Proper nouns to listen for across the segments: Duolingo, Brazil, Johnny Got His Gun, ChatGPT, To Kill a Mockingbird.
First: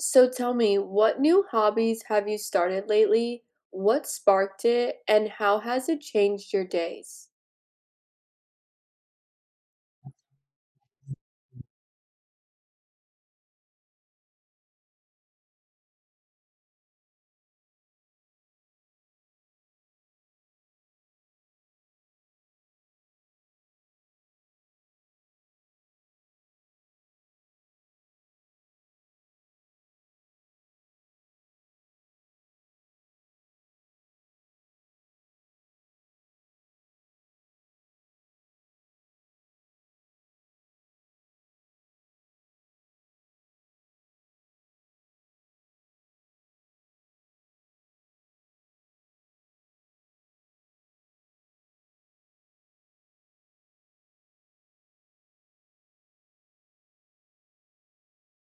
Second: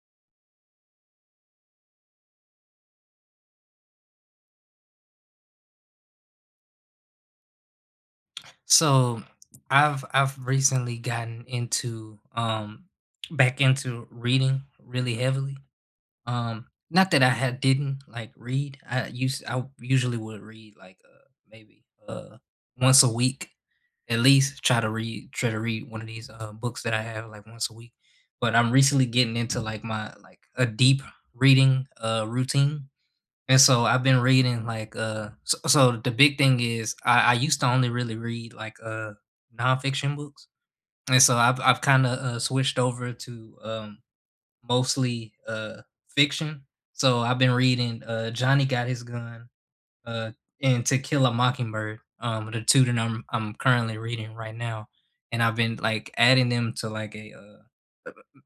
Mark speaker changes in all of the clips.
Speaker 1: So tell me, what new hobbies have you started lately? What sparked it? And how has it changed your days?
Speaker 2: So I've recently gotten into reading really heavily. Not that I had didn't like read. I usually would read like maybe once a week, at least try to read one of these books that I have like once a week. But I'm recently getting into like my like a deep reading routine, and so I've been reading so the big thing is I used to only really read like nonfiction books. And so I've kind of switched over to mostly fiction. So I've been reading Johnny Got His Gun, uh and To Kill a Mockingbird, the two that I'm currently reading right now. And I've been like adding them to like a uh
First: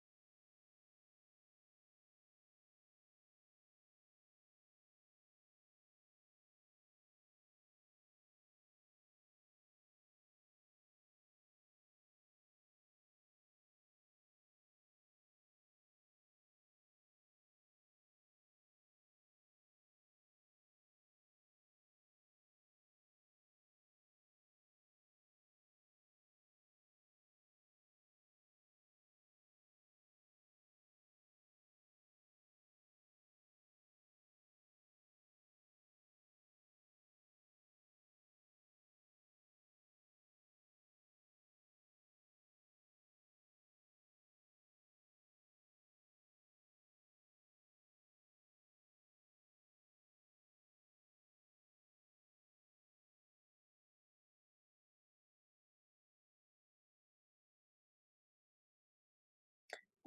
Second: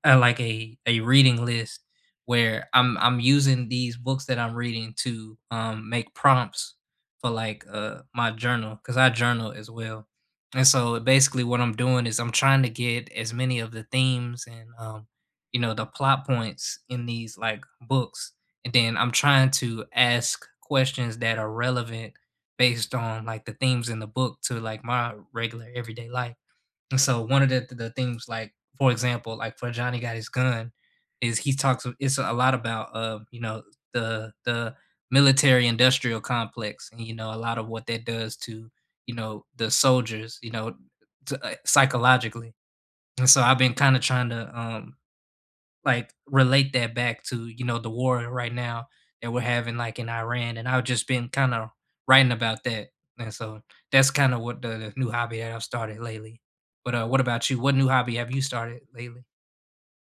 Speaker 2: uh, like a reading list where I'm using these books that I'm reading to make prompts for like my journal because I journal as well. And so basically what I'm doing is I'm trying to get as many of the themes and you know the plot points in these like books, and then I'm trying to ask questions that are relevant based on like the themes in the book to like my regular everyday life. And so one of the things, like, for example, like for Johnny Got His Gun, is he talks it's a lot about you know, the military industrial complex, and you know, a lot of what that does to, you know, the soldiers, you know, to, psychologically. And so I've been kind of trying to like relate that back to, you know, the war right now that we're having like in Iran, and I've just been kind of writing about that, and so that's kind of what the new hobby that I've started lately. But what about you? What new hobby have you started lately?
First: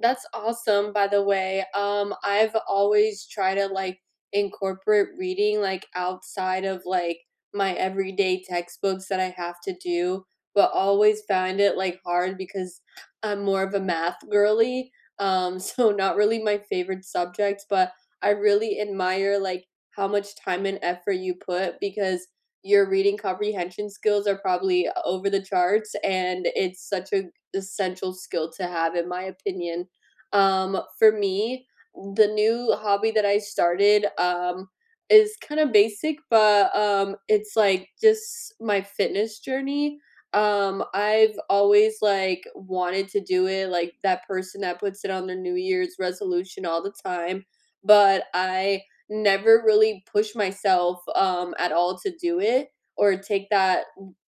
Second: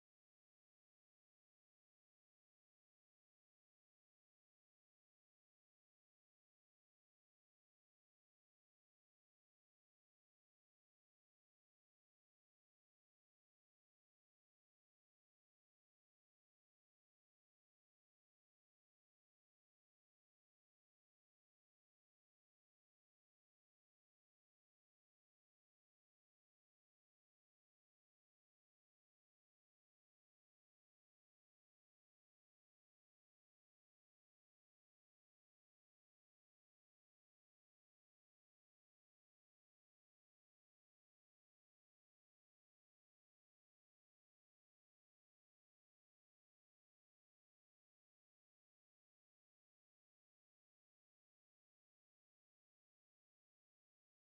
Speaker 1: That's awesome, by the way. I've always tried to like incorporate reading like outside of like my everyday textbooks that I have to do, but always found it like hard because I'm more of a math girly. So not really my favorite subject, but I really admire like how much time and effort you put because your reading comprehension skills are probably over the charts and it's such a essential skill to have in my opinion. For me, the new hobby that I started, is kinda basic, but, it's, like, just my fitness journey. I've always, like, wanted to do it, like that person that puts it on their New Year's resolution all the time, but I never really push myself, at all to do it or take that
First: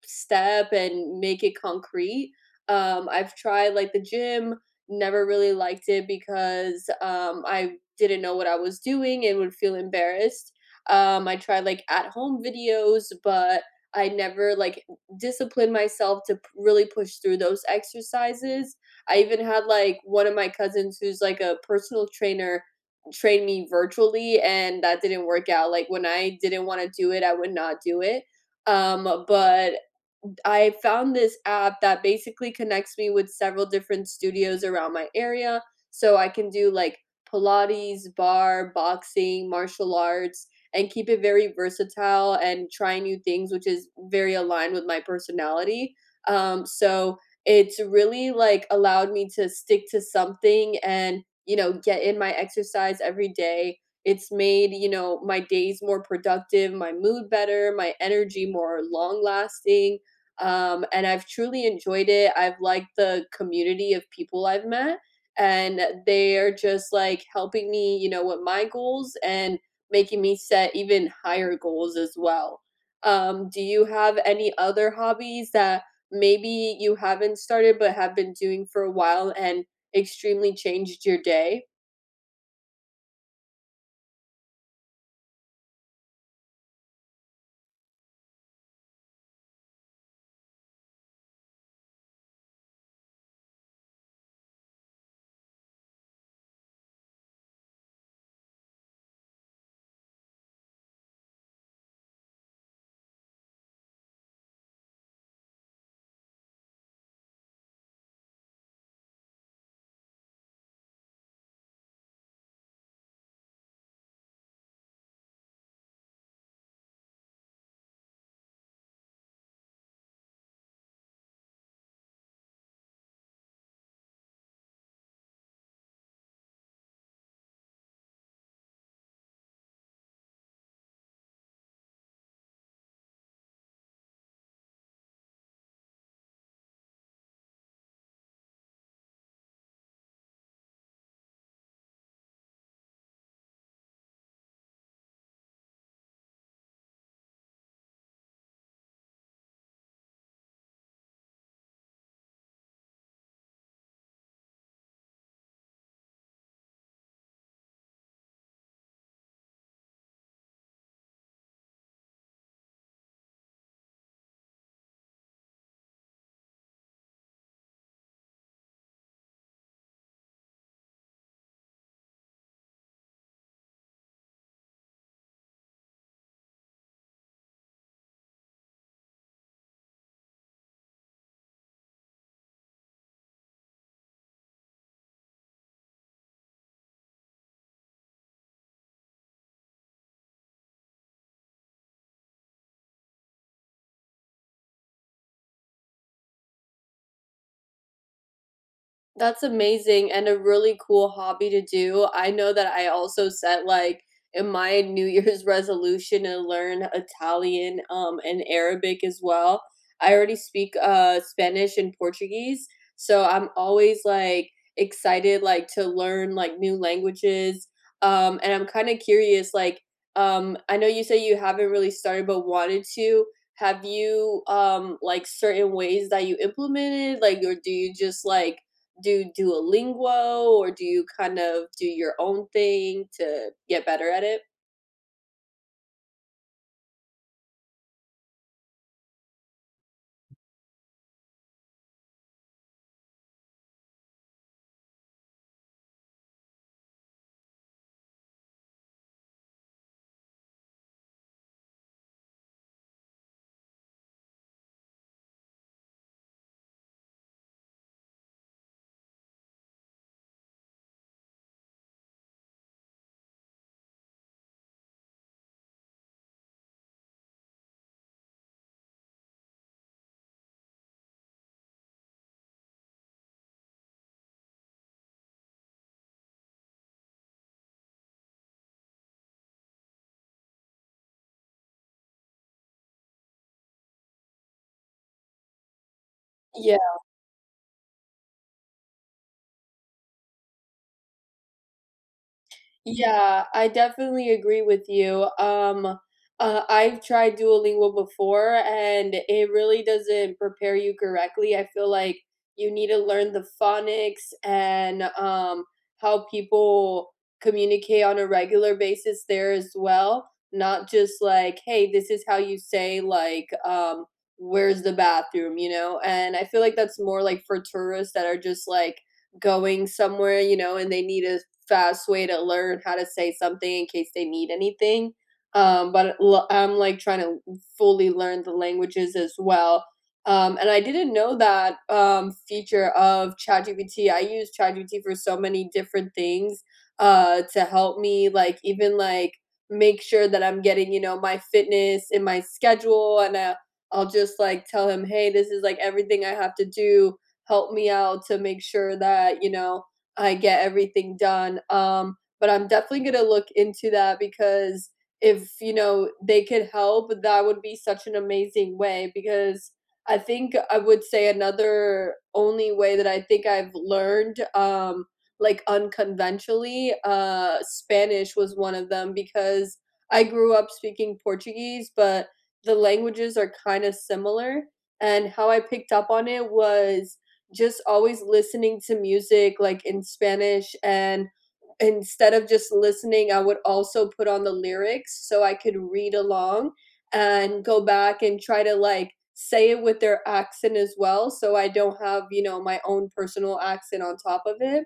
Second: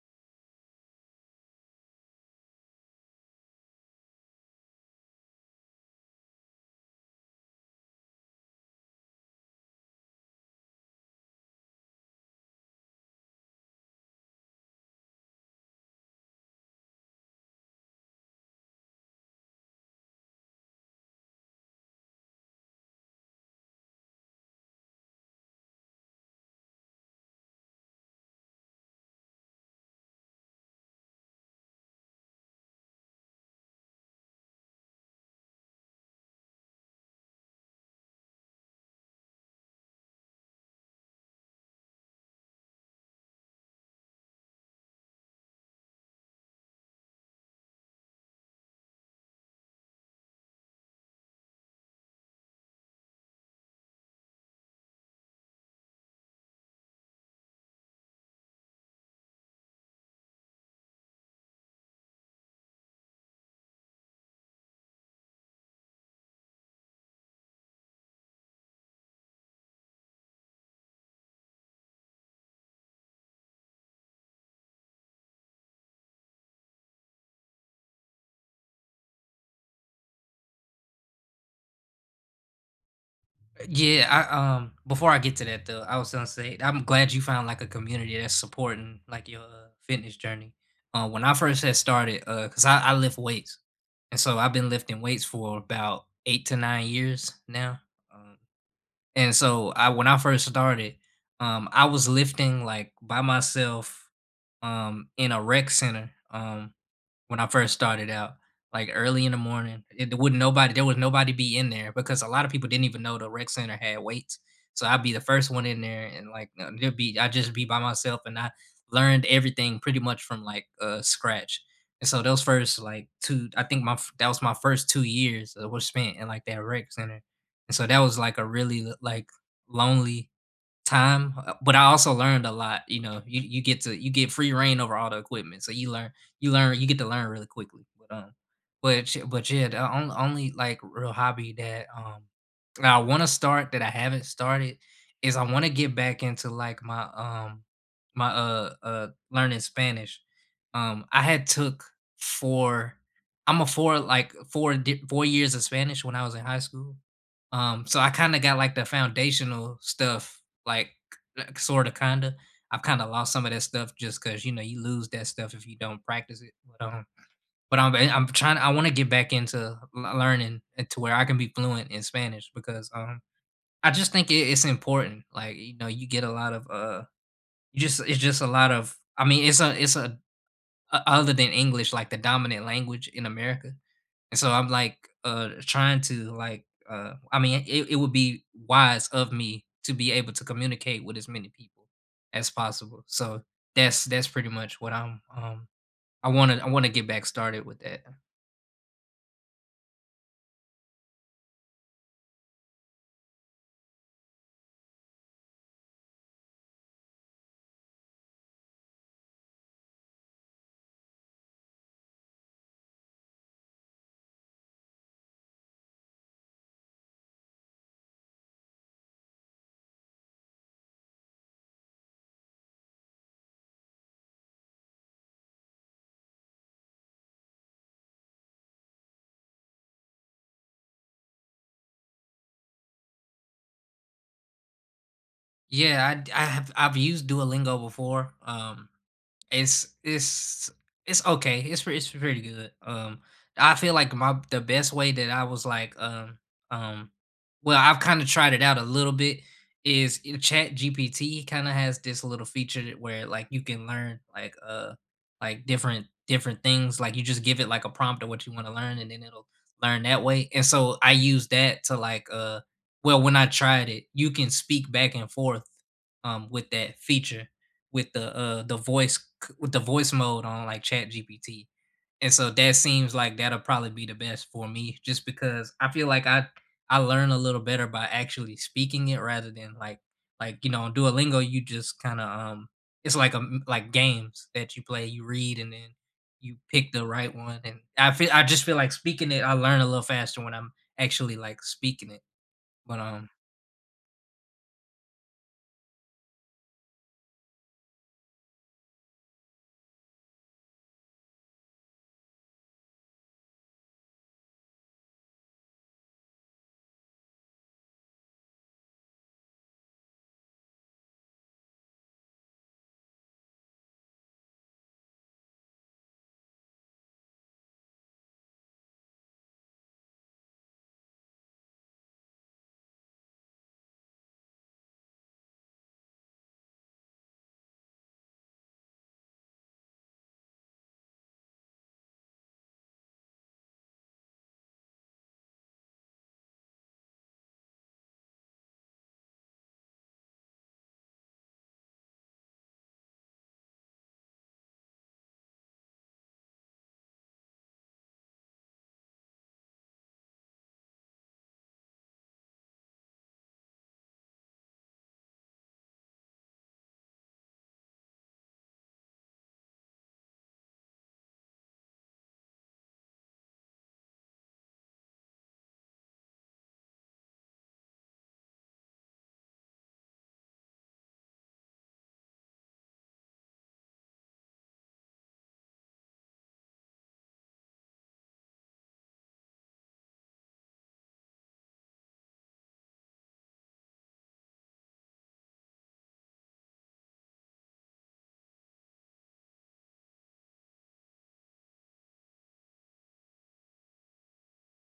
Speaker 1: step and make it concrete. I've tried like the gym, never really liked it because I didn't know what I was doing and would feel embarrassed. I tried like at home videos, but I never like disciplined myself to really push through those exercises. I even had like one of my cousins who's like a personal trainer train me virtually and that didn't work out. Like when I didn't want to do it, I would not do it but I found this app that basically connects me with several different studios around my area. So I can do like Pilates, bar, boxing, martial arts, and keep it very versatile and try new things, which is very aligned with my personality. So it's really like allowed me to stick to something and, you know, get in my exercise every day. It's made, you know, my days more productive, my mood better, my energy more long lasting and I've truly enjoyed it. I've liked the community of people I've met, and they're just like helping me, you know, with my goals and making me set even higher goals as well. Do you have any other hobbies that maybe you haven't started but have been doing for a while and extremely changed your day?
Speaker 2: Yeah, I before I get to that though, I was gonna say I'm glad you found like a community that's supporting like your fitness journey. When I first had started, cause I lift weights, and so I've been lifting weights for about 8 to 9 years now. um, And so I when I first started, I was lifting like by myself in a rec center. When I first started out, like early in the morning. It wouldn't nobody there was Nobody be in there because a lot of people didn't even know the rec center had weights. So I'd be the first one in there, and like there'd be I'd just be by myself, and I learned everything pretty much from like scratch. And so those first like two I think my f- that was my first 2 years that was spent in like that rec center. And so that was like a really like lonely time, but I also learned a lot. You know, you get to you get free reign over all the equipment, so you learn, you get to learn really quickly, but sh but yeah, the only, like, real hobby that, that I wanna start that I haven't started is I wanna get back into, like, my, learning Spanish. I had took 4, I'm a 4, like, 4 years of Spanish when I was in high school, so I kinda got, like, the foundational stuff, like, sort of kind of. I've kind of lost some of that stuff just because you know you lose that stuff if you don't practice it. But I'm I'm trying. I want to get back into learning, and to where I can be fluent in Spanish because I just think it's important. Like you know, you get a lot of you just it's just a lot of. I mean, it's a other than English, like the dominant language in America. And so I'm like trying to like I mean it would be wise of me to be able to communicate with as many people as possible. So that's pretty much what I want to get back started with that.
Speaker 1: That's amazing and a really cool hobby to do. I know that I also set like in my New Year's resolution to learn Italian and Arabic as well. I already speak Spanish and Portuguese, so I'm always like excited like to learn like new languages. And I'm kind of curious like I know you say you haven't really started but wanted to. Have you like certain ways that you implemented like or do you just like do Duolingo or do you kind of do your own thing to get better at it?
Speaker 2: I have I've used Duolingo before. It's it's it's okay. It's pretty good. I feel like my the best way that I was like, um, well, I've kind of tried it out a little bit is in GPT kind of has this little where like you can learn like different things. Like you just give it like a prompt of what you want to learn, and then it'll learn that way. And so I use that to like well when I tried it, you can speak back and forth with that feature, with the voice, with the voice mode on like chat gpt and so that seems like that'll probably be the best for me just because I feel like I learn a little better by actually speaking it rather than like you know on Duolingo you just kind of it's like like games that you play, you read and then you
Speaker 1: Yeah.
Speaker 2: pick the right one, and I just feel like speaking it I learn a little faster when I'm actually like speaking it. But
Speaker 1: Yeah, I definitely agree with you. I've tried Duolingo before and it really doesn't prepare you correctly. I feel like you need to learn the phonics and how people communicate on a regular basis there as well. Not just like, hey, this is how you say, like, where's the bathroom, you know? And I feel like that's more like for tourists that are just like, going somewhere, you know, and they need to fast way to learn how to say something in case they need anything. But I'm like trying to fully learn the languages as well. And I didn't know that feature of ChatGPT. I use ChatGPT for so many different things to help me, like even like make sure that I'm getting you know my fitness in my schedule, and I'll just like tell him, hey, this is like everything I have to do. Help me out to make sure that you know I get everything done. But I'm definitely gonna look into that because if you know they could help, that would be such an amazing way. Because I think I would say another only way that I think I've learned, like unconventionally, Spanish was one of them because I grew up speaking Portuguese, but the languages are kind of similar. And how I picked up on it was just always listening to music like in Spanish and instead of just listening, I would also put on the lyrics so I could read along and go back and try to like say it with their accent as well so I don't have, you know, my own personal accent on top of it.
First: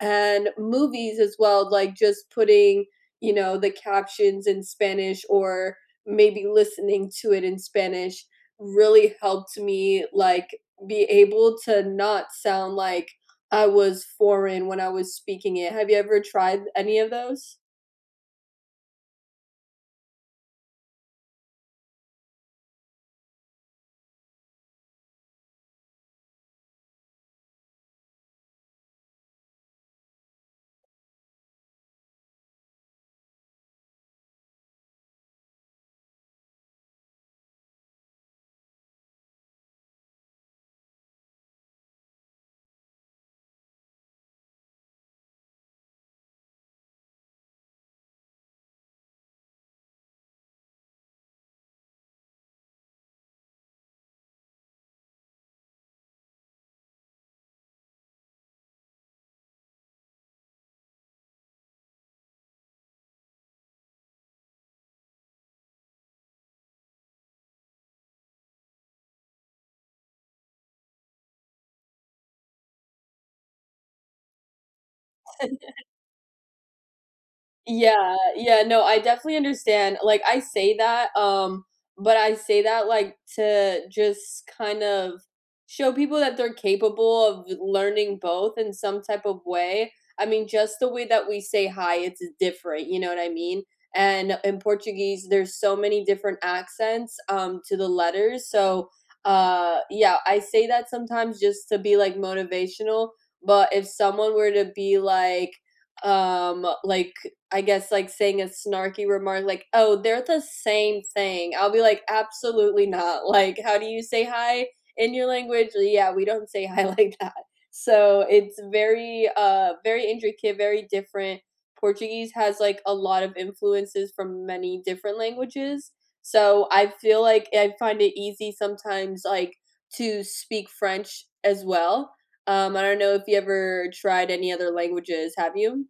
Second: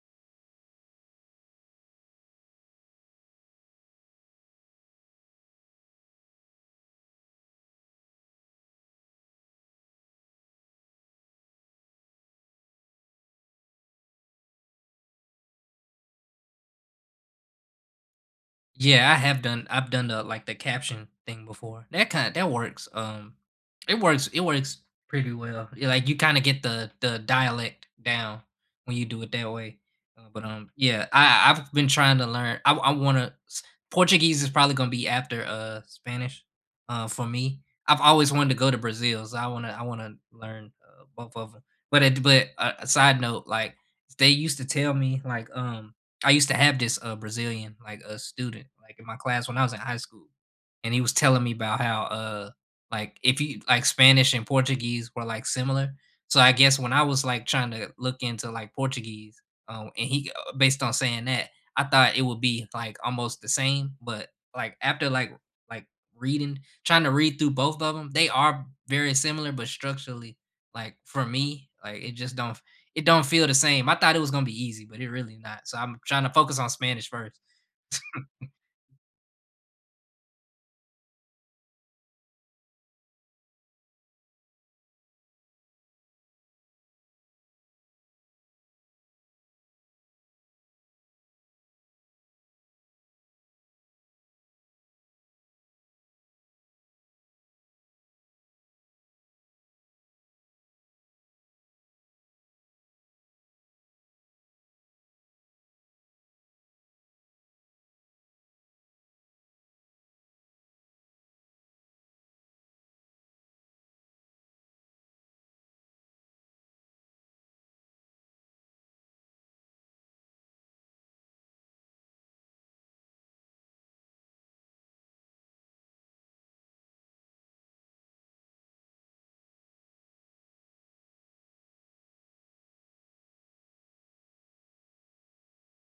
Speaker 1: And movies as well, like just putting, you know, the captions in Spanish or maybe listening to it in Spanish really helped me like be able to not sound like I was foreign when I was speaking it. Have you ever tried any of those?
Speaker 2: Yeah, I have done I've done the like the caption thing before. That works. It works pretty well. Yeah, like you kind of get the dialect down when you do it that way. But yeah, I want to. Portuguese is probably going to be after Spanish for me. I've always wanted to go to Brazil, so I want to learn both of them. But it, but A side note, like, they used to tell me like I used to have this, Brazilian, like, a student, like, in my class when I was in high school, and he was telling me about how, like, if you like, Spanish and Portuguese were, like, similar. So, I guess when I was, like, trying to look into, like, Portuguese, and he based on saying that, I thought it would be, like, almost the same, but, like, like, reading trying to read through both of them, they are very similar, but structurally, like, for me, like, it don't feel the same. I thought it was gonna be easy, but it really not. So I'm trying to focus on Spanish first.
Speaker 1: Yeah, yeah, no, I definitely understand. Like I say that, but I say that like to just kind of show people that they're capable of learning both in some type of way. I mean, just the way that we say hi, it's different, you know what I mean? And in Portuguese, there's so many different accents to the letters. So, yeah, I say that sometimes just to be like motivational, but if someone were to be like um like I guess like saying a snarky remark like, "Oh, they're the same thing." I'll be like, "Absolutely not." Like, how do you say hi in your language? Yeah, we don't say hi like that. So, it's very very intricate, very different. Portuguese has like a lot of influences from many different languages. So, I feel like I find it easy sometimes like to speak French as well. I don't know if you ever tried any other languages, have you?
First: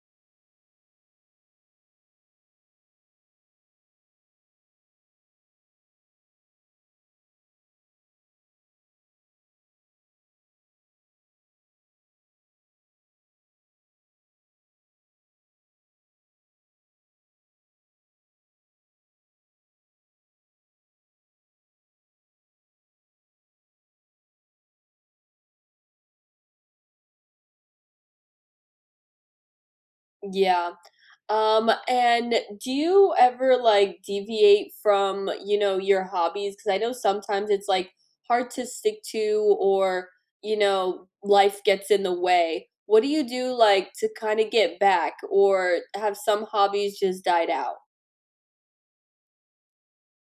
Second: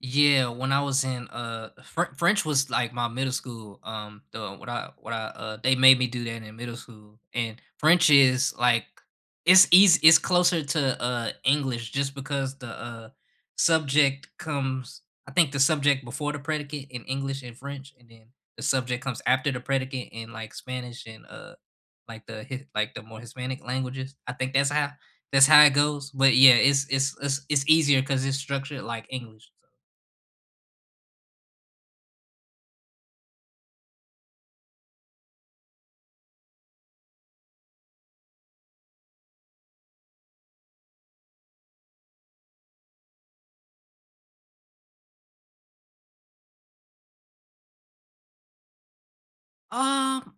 Speaker 2: Yeah, when I was in French was like my middle school. The what I they made me do that in middle school, and French is like it's easy. It's closer to English just because the subject comes. I think the subject before the predicate in English and French, and then the subject comes after the predicate in like Spanish and like like the more Hispanic languages. I think that's how it goes. But yeah, it's easier because it's structured like English.
Speaker 1: Yeah. And do you ever like deviate from, you know, your hobbies? Because I know sometimes it's like hard to stick to or, you know, life gets in the way. What do you do like to kind of get back or have some hobbies just died out?
Speaker 2: Um,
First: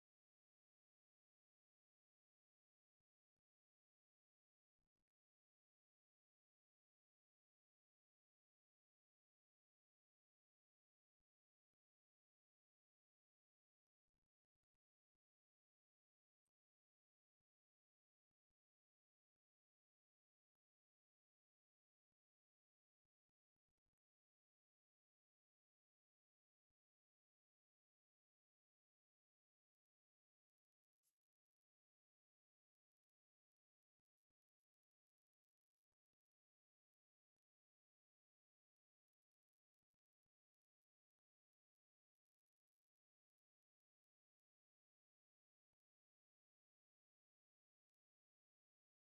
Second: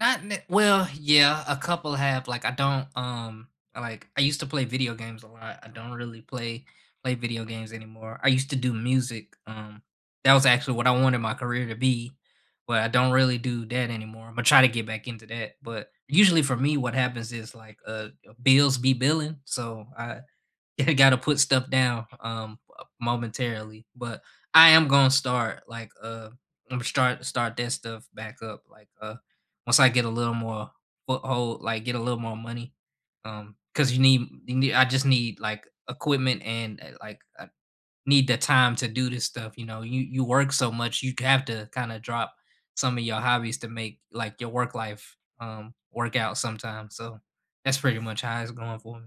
Speaker 2: not ne- well, yeah, a couple have. Like I don't like I used to play video games a lot. I don't really play video games anymore. I used to do music. That was actually what I wanted my career to be, but I don't really do that anymore. I'm gonna try to get back into that. But usually for me what happens is like bills be billing. So I got to put stuff down momentarily, but I am gonna start like I'm gonna start start that stuff back up like once I get a little more foothold, like get a little more money, because you need I just need like equipment and like I need the time to do this stuff. You know, you work so much, you have to kind of drop some of your hobbies to make like your work life work out sometimes. So that's pretty much how it's going for me.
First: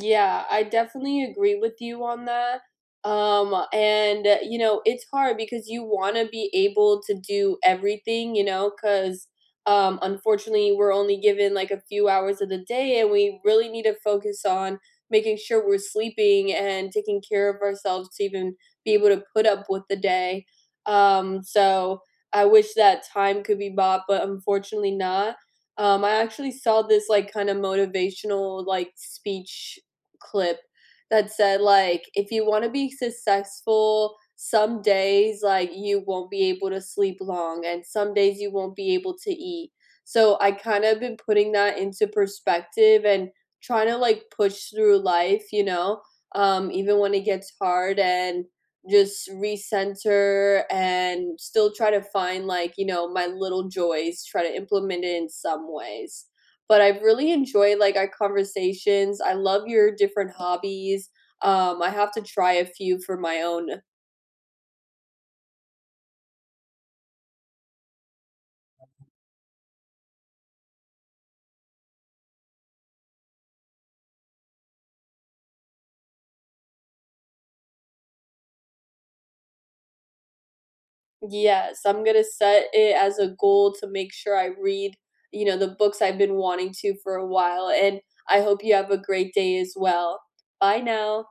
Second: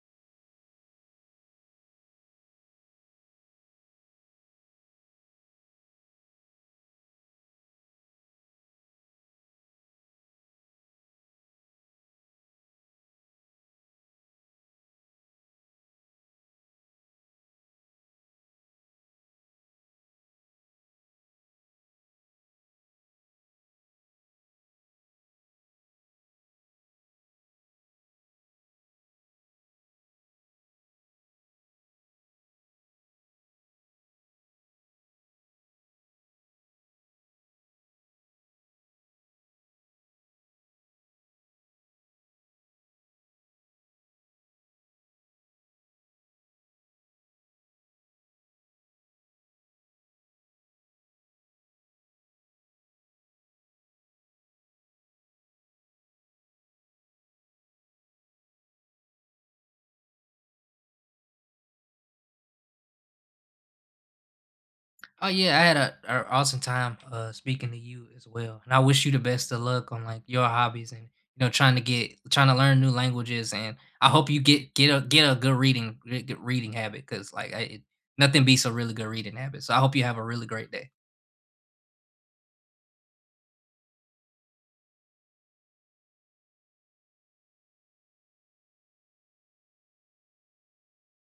Speaker 1: Yeah, I definitely agree with you on that. And You know, it's hard because you want to be able to do everything, you know, because unfortunately, we're only given like a few hours of the day, and we really need to focus on making sure we're sleeping and taking care of ourselves to even be able to put up with the day. So I wish that time could be bought, but unfortunately not I actually saw this like kind of motivational like speech clip that said like if you want to be successful some days like you won't be able to sleep long and some days you won't be able to eat so I kind of been putting that into perspective and trying to like push through life you know even when it gets hard and just recenter and still try to find like you know my little joys try to implement it in some ways but I really enjoy like our conversations. I love your different hobbies. I have to try a few for my own.
Speaker 2: Oh yeah, I had a awesome time speaking to you as well. And I wish you the best of luck on like your hobbies, and you know trying to learn new languages, and I hope you get a good reading good reading habit, cuz like nothing beats a really good reading habit. So I hope you have a really great day.
Speaker 1: Yes, I'm gonna set it as a goal to make sure I read, you know, the books I've been wanting to for a while. And I hope you have a great day as well. Bye now.